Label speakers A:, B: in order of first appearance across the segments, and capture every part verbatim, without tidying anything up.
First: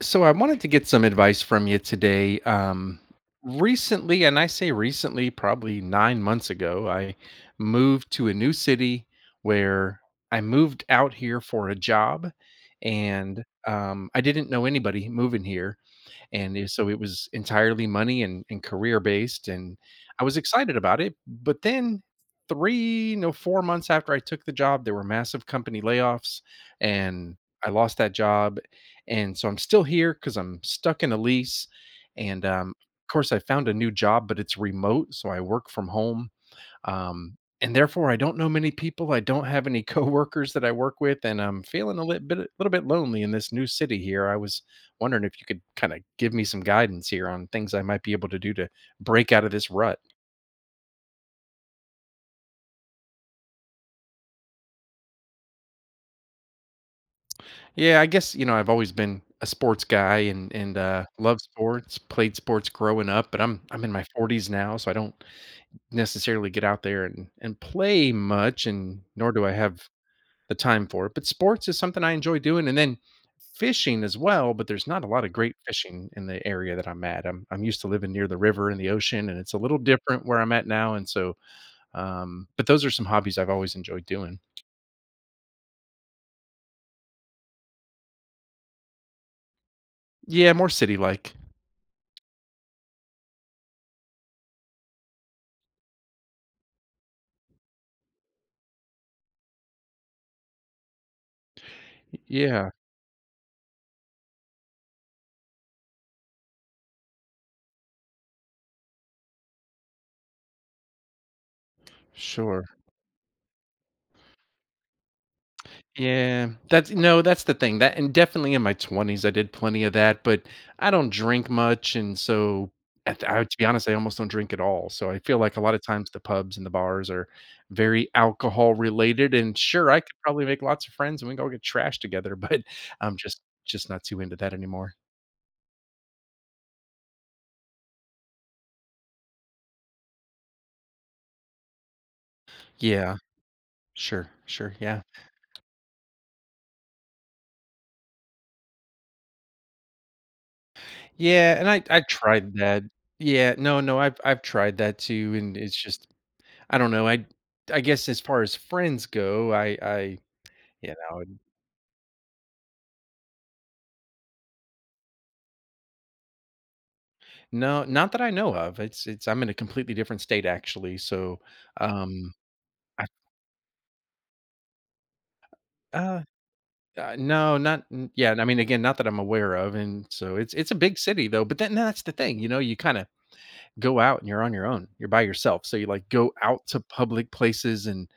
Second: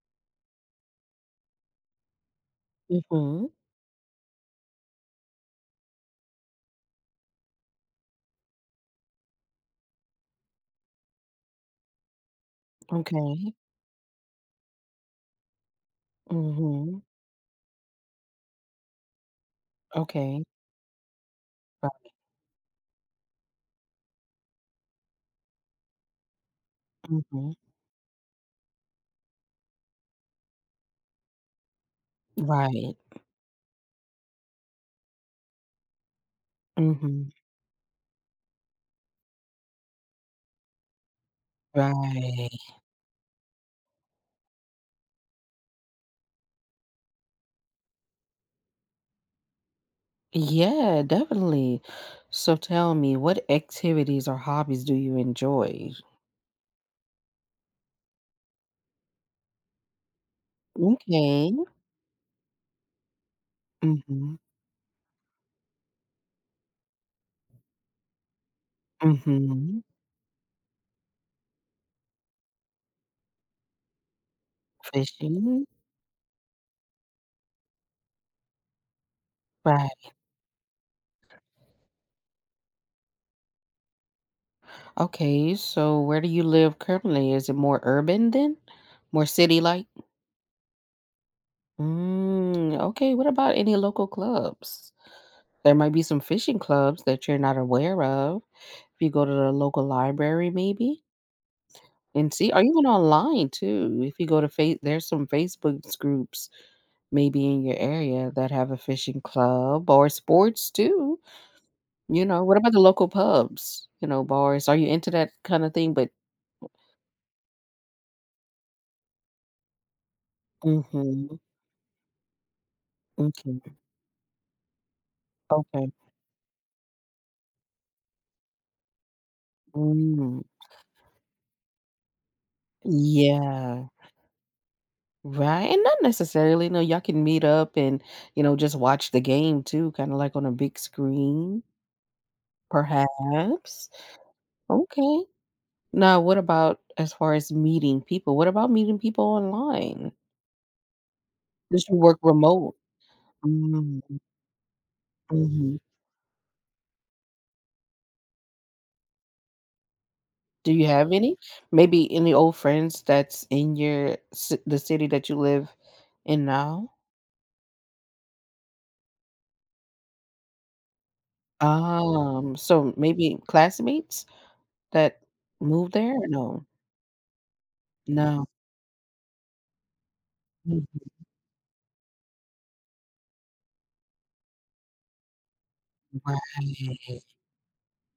A: So I wanted to get some advice from you today. Um,
B: Mhm.
A: recently, and I say recently, probably nine months ago, I moved to a new city where I moved out here for a job, and
B: Okay.
A: um, I didn't know anybody moving here and it- so it
B: Mhm.
A: was entirely money and, and career based. And I was
B: Okay.
A: excited about it, but then
B: Right.
A: three no four months after I took the job there were massive company layoffs, and
B: Mhm.
A: I lost that job. And so I'm still here because I'm stuck in a lease. And um,
B: Right.
A: of course I found a new job, but it's remote, so I work from home.
B: Mhm.
A: um, and therefore, I don't know many people. I don't have any coworkers that I work with, and I'm feeling a little bit, a
B: Right.
A: little bit lonely in this new city here. I was wondering if you could kind of give me some guidance here on things I might be able to do to break out of this rut.
B: Yeah, definitely. So tell me, what activities or hobbies do you enjoy?
A: Yeah, I guess you know I've always been a sports guy and and uh, love
B: Okay.
A: sports, played sports growing up, but I'm I'm in my
B: Mhm.
A: forties now, so I don't necessarily get out there and and play much, and nor do I
B: Mhm.
A: have the time for it. But sports is something I enjoy doing, and then fishing as well. But there's not a lot of
B: Fishing.
A: great fishing in the area that I'm at. I'm I'm used to living near the river and the ocean, and it's a little
B: Right.
A: different where I'm at now. And so, um, but those are some hobbies I've always enjoyed doing.
B: Okay. So where do you live currently? Is it more urban then? More city-like?
A: Yeah, more city like.
B: Mm, okay. What about any local clubs? There might be some fishing clubs that you're not aware of. If you go to the local library maybe and see or
A: Yeah,
B: even online too. If you go to Face there's some Facebook groups maybe in your area that have a fishing club or sports too, you know? What
A: sure.
B: about the local pubs? You know, bars? Are you into that kinda thing? But
A: Yeah, that's no, that's the thing. That, and definitely in my twenties, I did plenty of that, but I don't
B: mhm.
A: drink much, and so at the- I, to be
B: Okay.
A: honest, I almost don't drink at all. So I feel like a lot of
B: Okay.
A: times the pubs and the bars are very alcohol related. And sure, I could
B: Mm.
A: probably make lots of friends and we can all get trashed together, but I'm just
B: Yeah.
A: just not too into that anymore.
B: Right, and not necessarily, no, y'all can meet up and, you know, just watch the game too, kinda like on a big screen,
A: Yeah,
B: perhaps.
A: sure, sure, yeah,
B: Okay. Now, what about as far as meeting people? What about meeting people online?
A: yeah. And I
B: Does you
A: I
B: work
A: tried
B: remote?
A: that. Yeah, no, no,
B: Mm,
A: I've I've tried that too, and it's
B: mhm.
A: just I don't know. I I guess as far as friends go, I I
B: Do you
A: You
B: have
A: know,
B: any?
A: and
B: Maybe any old friends that's in your ci the city that you live in now?
A: no, not that I know of. It's it's I'm in a completely different state actually, so, um,
B: Um, so
A: I
B: maybe classmates that moved there
A: uh,
B: or no?
A: uh, no, not n yeah, I
B: No.
A: mean, again, not that I'm aware of, and so it's it's a
B: Mm,
A: big city though, but then that's the thing, you know, you kinda go out and you're on your own. You're by yourself, so you, like, go out to
B: right.
A: public places and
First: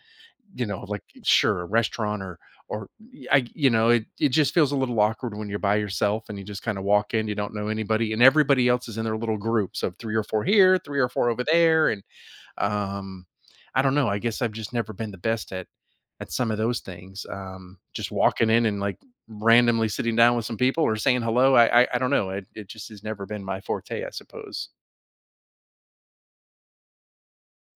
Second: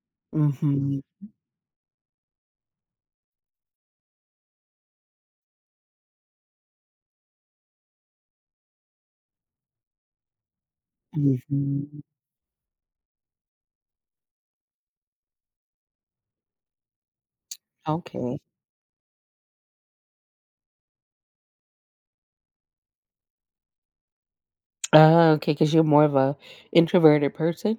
A: you know,
B: Mhm,
A: like, sure, a restaurant or or I you know, it it just feels a little awkward when you're by yourself and you just kinda walk in, you don't know anybody, and everybody else is in their little groups of three or four here, three or four over there,
B: mhm.
A: and, um, I don't know, I guess I've just never been the best at at some of those things, um, just
B: Okay.
A: walking in and, like, randomly sitting down with some people or saying hello, I I I don't know, it it just has never been my forte, I suppose.
B: Uh, Okay, because 'cause you're more of a introverted person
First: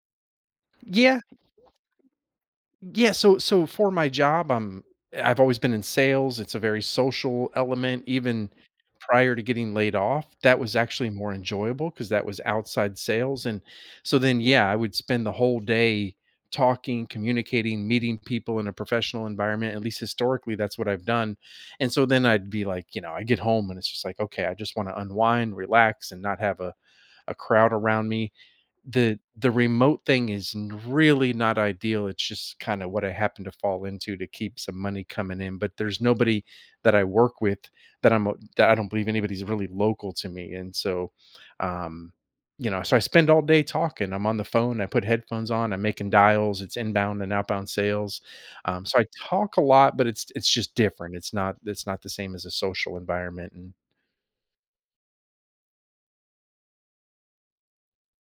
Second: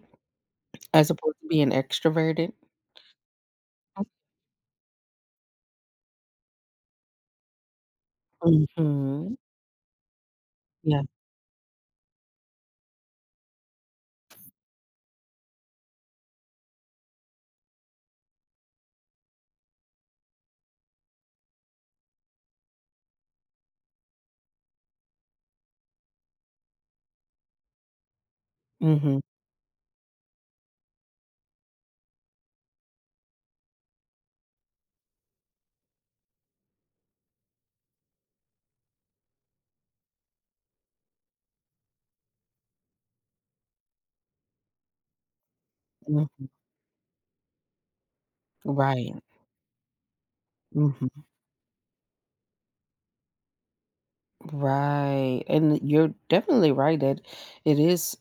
B: as
A: Yeah.
B: opposed to being extroverted?
A: Yeah, so so for my job, I'm I've always been in sales. It's a very social element. Even prior
B: Mhm.
A: to getting laid off, that was
B: Yeah.
A: actually more enjoyable because that was outside sales. And so then, yeah, I would spend the whole day talking, communicating, meeting people in a professional environment. At least historically, that's what I've done. And so then I'd be like, you know, I get home and it's just like, okay, I just want to unwind, relax, and not have a, a crowd around me. The
B: Mhm,
A: the remote thing is n really not ideal, it's just kinda what I happen to fall into to keep some money coming in, but there's nobody that I work with that I'm, uh that I don't believe anybody's really local to me, and so, um, you know, so I spend all day talking, I'm on the phone, I put headphones on, I'm making
B: mhm.
A: dials, it's inbound and outbound sales, um, so I
B: Right.
A: talk a lot, but it's it's just different,
B: Mhm.
A: it's not it's not the same as a social environment and
B: Right, and you're definitely right that it is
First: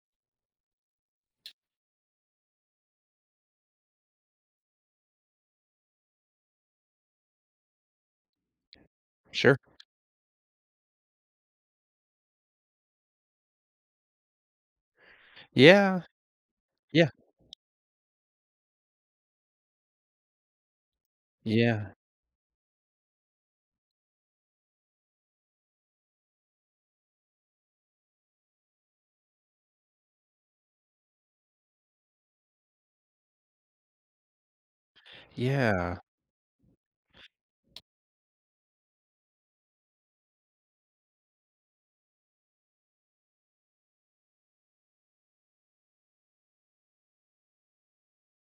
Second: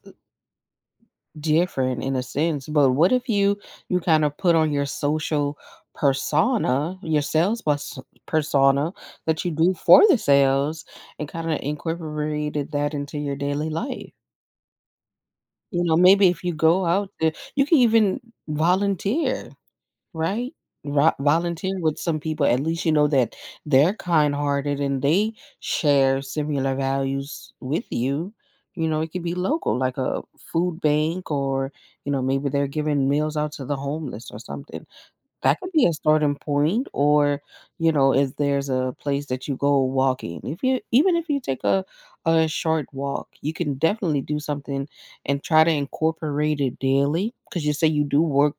B: different in a sense, but what if you you kind of put on your social persona, your sales pers persona that you
A: sure.
B: do for the sales and kinda incorporated that into your daily life? You know,
A: Yeah.
B: maybe if you go out
A: Yeah.
B: there you can even volunteer. Right? Ro Volunteer
A: Yeah.
B: with some people, at least you know that they're kind-hearted and they share similar values with you. You know, it could be local, like a food bank or, you know, maybe they're giving meals out to the homeless or something. That could be a
A: Yeah.
B: starting point or, you know, if there's a place that you go walking. If you Even if you take a a short walk, you can definitely do something and try to incorporate it daily because you say you do work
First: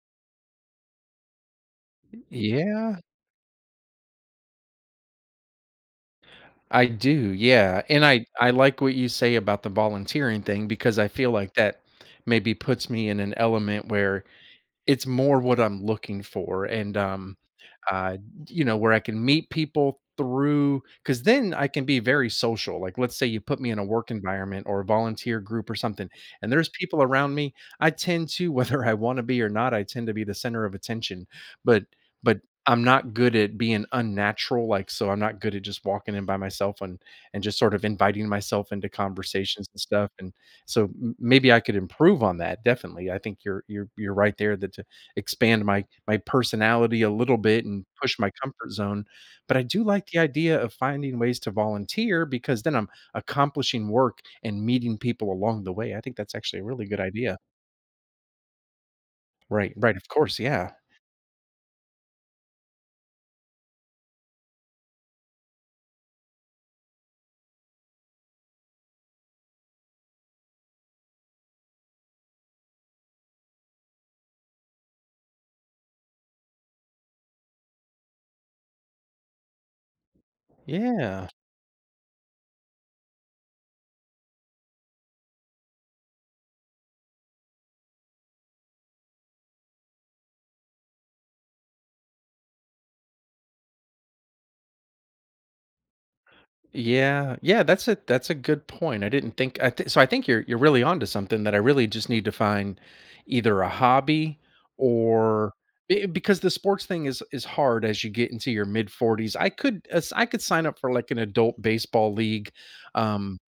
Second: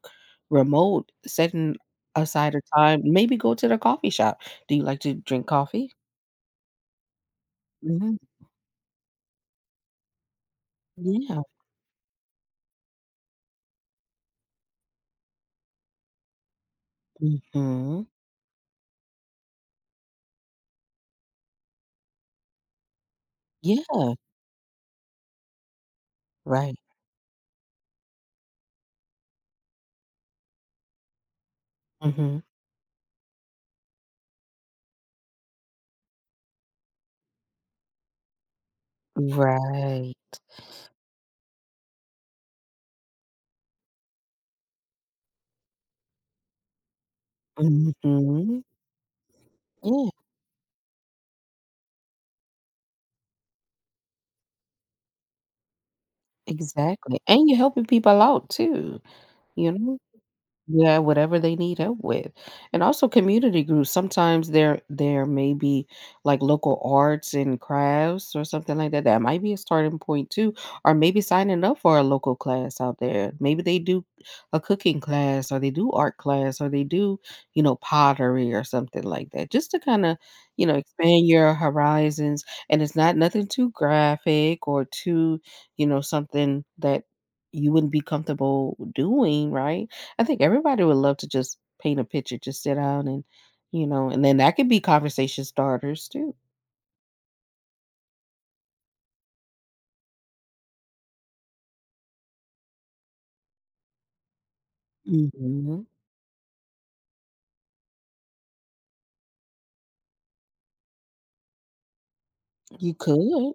B: remote, setting aside a
A: Yeah.
B: time, maybe go to the coffee shop. Do you like to drink coffee?
A: I do, yeah, and
B: Mhm.
A: I I like what you say about the volunteering thing because I feel
B: Yeah.
A: like that maybe puts me in an element where it's more what I'm looking for, and, um
B: Mhm.
A: uh, you know, where I can meet people through because then I can be very social. Like, let's say you put me in a work
B: Yeah,
A: environment or a volunteer group or something, and there's
B: right.
A: people around me. I tend to, whether I want to be or not, I tend to be the center of attention. But, but
B: Mhm.
A: I'm not good at being unnatural. Like, so I'm not good at just walking in by myself and and just sort of inviting myself into conversations and stuff.
B: Right.
A: And so m- maybe I could improve on that. Definitely, I think you're you're you're right there that expand my my personality a little bit and push my
B: Mhm.
A: comfort zone, but I do like
B: Yeah,
A: the idea of finding ways to volunteer because then I'm accomplishing work and meeting people along the way. I think that's actually a really good
B: exactly,
A: idea.
B: and you're helping people out too, you
A: Right, right,
B: know?
A: of course, yeah.
B: Yeah, whatever they need help with. And also community groups. Sometimes there there may be like local arts and crafts or something like that. That might be a starting point too. Or maybe signing up for a local class out there. Maybe they do a cooking class or they do art class or they do, you know, pottery or something like that. Just to kind of, you know, expand
A: Yeah.
B: your horizons. And it's not nothing too graphic or too, you know, something that you wouldn't be comfortable doing, right? I think everybody would love to just paint a picture, just sit down and, you know, and then that could be conversation starters too.
A: Yeah, yeah, that's a that's a good point. I didn't think I th- so. I think you're you're really onto something that I really just need to find either a hobby or
B: Mhm.
A: be- because the sports thing is is hard as you get into your mid forties. I could as- I could sign up for like an adult baseball league,
B: You
A: um,
B: could.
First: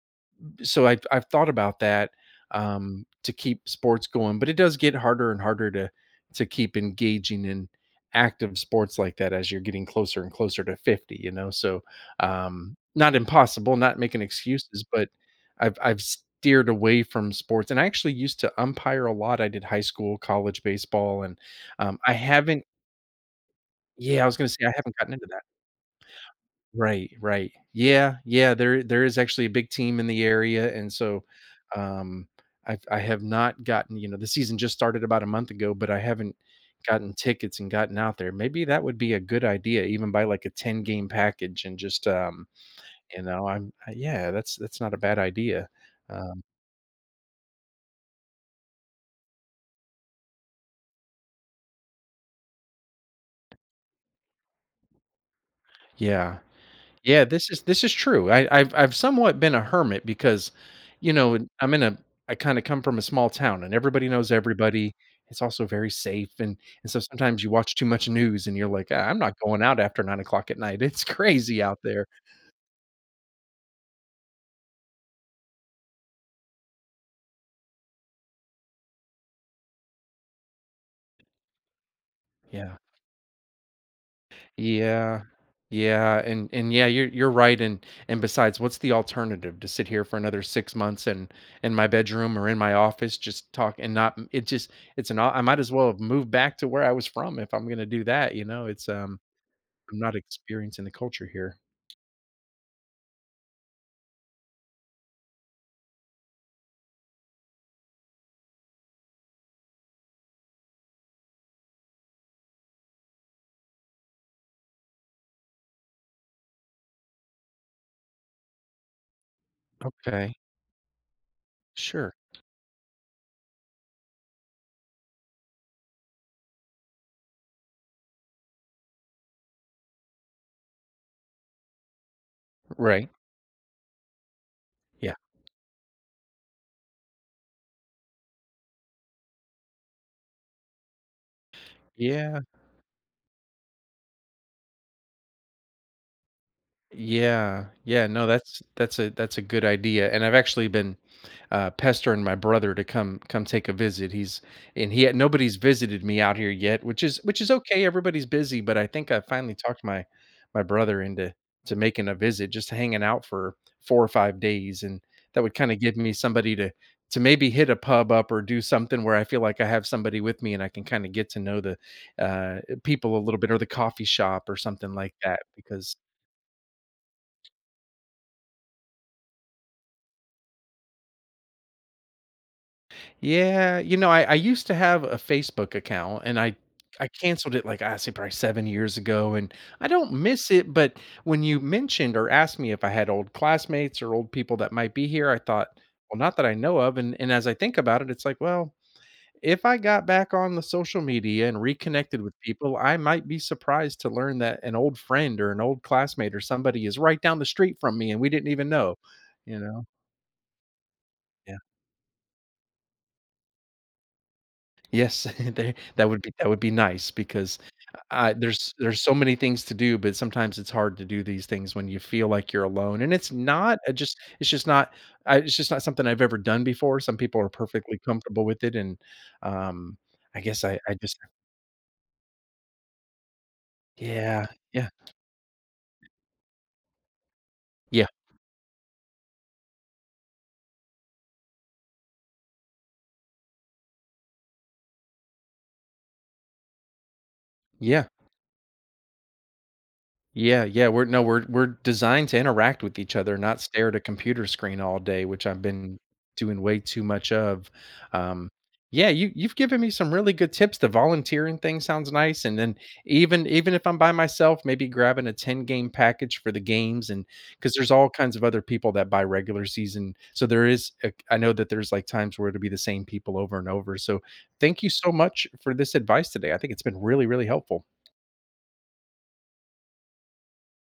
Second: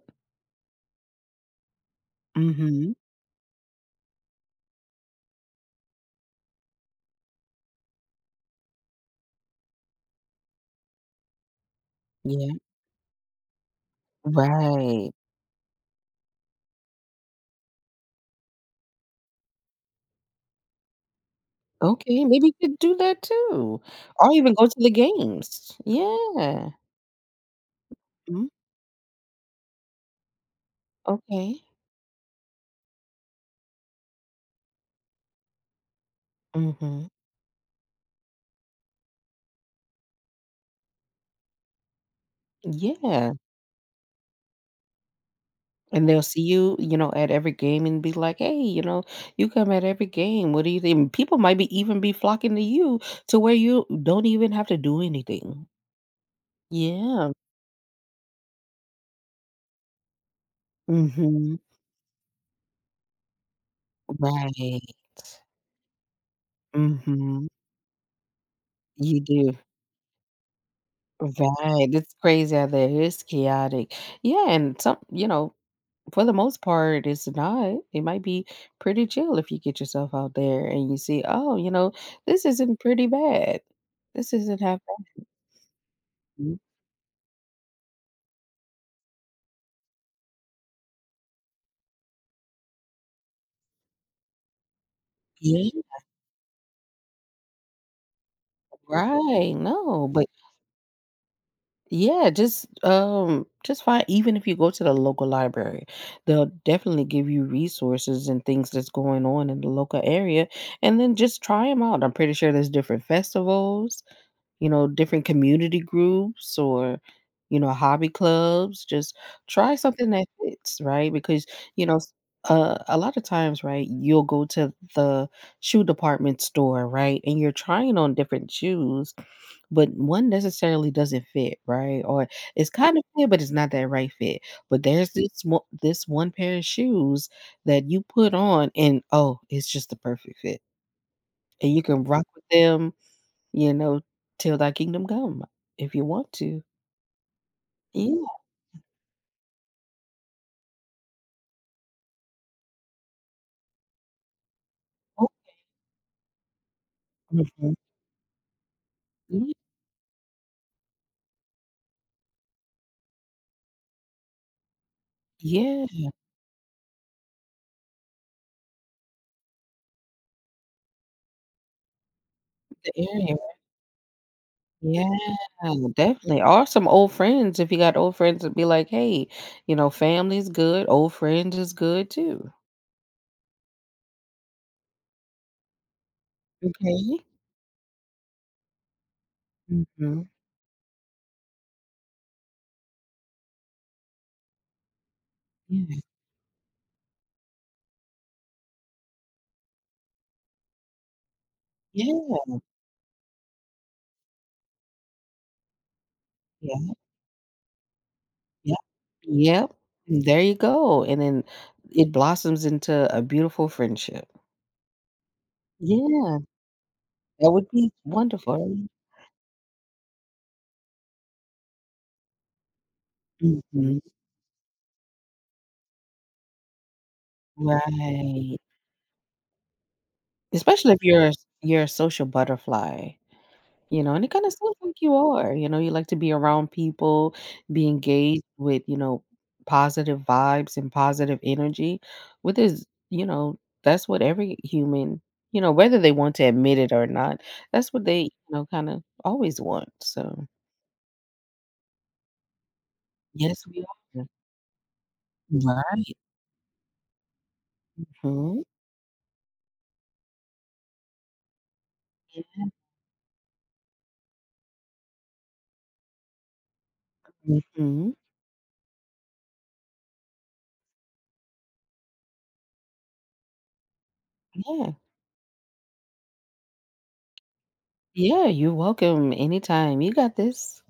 A: so I've I've thought about that,
B: Mhm.
A: um, to keep sports going, but it does get harder and harder to to keep engaging in active sports like that as you're getting closer and closer to fifty, you know? So,
B: Yeah.
A: um, not impossible, not making excuses, but
B: Right.
A: I've I've steered away from sports, and I actually used to umpire a lot. I did high school, college baseball, and, um, I
B: Okay, maybe
A: haven't
B: you could do that too,
A: yeah, I
B: or
A: was gonna
B: even
A: say
B: go
A: I
B: to the
A: haven't gotten into that.
B: games. Yeah.
A: Right, right. Yeah,
B: Mm,
A: yeah, there there is actually a big team in the area, and so,
B: okay.
A: um, i I have not gotten you know, the season just started about a month ago, but I haven't
B: Mhm.
A: gotten tickets and gotten out there. Maybe that would be a good idea, even buy, like, a ten-game package and just, um, you
B: Yeah,
A: know, I'm I- yeah, that's that's not a bad idea.
B: and they'll see
A: Um,
B: you, you know, at every game and be like, "Hey, you know, you come at every game. What do you think?" People might be even be flocking to you to where you don't even have to do anything.
A: yeah. Yeah,
B: Yeah.
A: this is this is true. I, I've I've somewhat been a hermit because, you know,
B: Mhm.
A: I'm in a I kind of come from a small town and everybody knows
B: Right.
A: everybody. It's also very safe and and so sometimes
B: Mhm.
A: you watch too much news and you're like, "Ah, I'm
B: You
A: not
B: do.
A: going out after nine o'clock at night. It's crazy out
B: Right.
A: there.
B: It's crazy out there. It's chaotic. Yeah, and some you know, for the most part, it's not. It might be pretty chill if you get yourself out there and you see, oh, you know, this
A: Yeah.
B: isn't pretty bad. This isn't half
A: Yeah. Yeah, and
B: bad.
A: and yeah, you're you're right, and and besides, what's the alternative? To sit here for another six months and in my bedroom or in my office just talk and not it just it's an au I might as
B: Yeah,
A: well have moved back to where I was from if I'm gonna do that, you know? It's, um
B: right.
A: I'm
B: No,
A: not
B: but
A: experiencing the culture here.
B: yeah, just um just find even if you go to the local library, they'll definitely give you resources and things that's going on in the local area and then just try them out. I'm pretty sure there's different festivals you know, different community groups or, you know, hobby clubs. Just try something that
A: Okay.
B: fits, right? Because, you know, s-
A: Sure.
B: uh, a lot of times, right, you'll go to the shoe department store, right, and you're trying on different shoes, but one necessarily doesn't fit, right? Or it's kind of
A: Right.
B: fit, but it's not that right fit. But there's
A: Yeah.
B: this one, this one pair of shoes that you put on, and oh, it's just the perfect fit, and you can rock
A: Yeah.
B: with them you know, "Till thy kingdom come," if you want to.
A: Yeah, yeah, no,
B: Yeah.
A: that's that's a that's a good idea, and I've actually been uh, pestering my brother to come come take a visit. He's and he had,
B: Oh
A: nobody's visited me out here yet, which is which is
B: mhm.
A: okay. Everybody's busy, but I think I
B: Ye
A: finally talked my my brother into to making a visit, just hanging out for four or five days, and that would kind of
B: Yeah,
A: give me somebody to to maybe hit a pub up or do something where I feel like I have somebody with me and I can kind of get to know the uh,
B: the
A: people a
B: area.
A: little bit or the coffee shop or something
B: Yeah,
A: like that because
B: definitely, or some old friends, if you got old friends, it'd be like, "Hey," you know, "Family's good, old friends is good too."
A: yeah, you know, I I used to have a Facebook account and I I
B: Okay?
A: canceled it like I say probably seven years ago and I don't
B: Mhm.
A: miss it, but when you mentioned or asked me if I had old classmates or old people that might be here, I thought,
B: Yeah.
A: well, not that I know of. And and as I think about it, it's like, well, if I got back on the social media and reconnected with
B: Yeah,
A: people, I might be surprised to learn that an old friend or an old classmate or somebody
B: yeah,
A: is right down the street from me and we didn't even
B: yep.
A: know, you
B: Yep.
A: know.
B: There you go, and then
A: Yeah.
B: it blossoms into a beautiful friendship.
A: Yes, they- that would be
B: Yeah,
A: that would be nice
B: that
A: because
B: would be
A: Uh, there's
B: wonderful.
A: there's so many things to do, but sometimes it's hard to do these things when you feel like you're alone, and it's not uh,
B: Mhm.
A: just it's just not I it's just not something I've ever done before. Some people are perfectly comfortable
B: Right.
A: with it, and, um, I guess I
B: Especially
A: I
B: if
A: just
B: you're a s you're a social butterfly, you know, and it
A: yeah,
B: kinda sounds
A: yeah,
B: like you are, you know, you like to be around people, be
A: yeah,
B: engaged with, you know, positive vibes and positive energy, which is, you know, that's what every human, you know, whether they want to admit it or not, that's what
A: yeah.
B: they, you know, kinda always want, so
A: Yeah, yeah, we're no, we're we're designed to interact with each other, not
B: yes, we
A: stare at a
B: are.
A: computer screen all day, which I've been
B: Right.
A: doing way too much of. Um,
B: Mhm.
A: yeah, you you've given me some really good tips. The volunteering thing sounds nice, and then even even if I'm by myself, maybe grabbing a ten game package for the games, and because there's all
B: Mhm.
A: kinds of other people that buy regular season, so there is. a- I know that there's like times where it'll be the same people over and over. So thank you
B: Yeah.
A: so much for this advice today. I think it's been really really helpful.
B: Yeah, you're welcome anytime. You got this.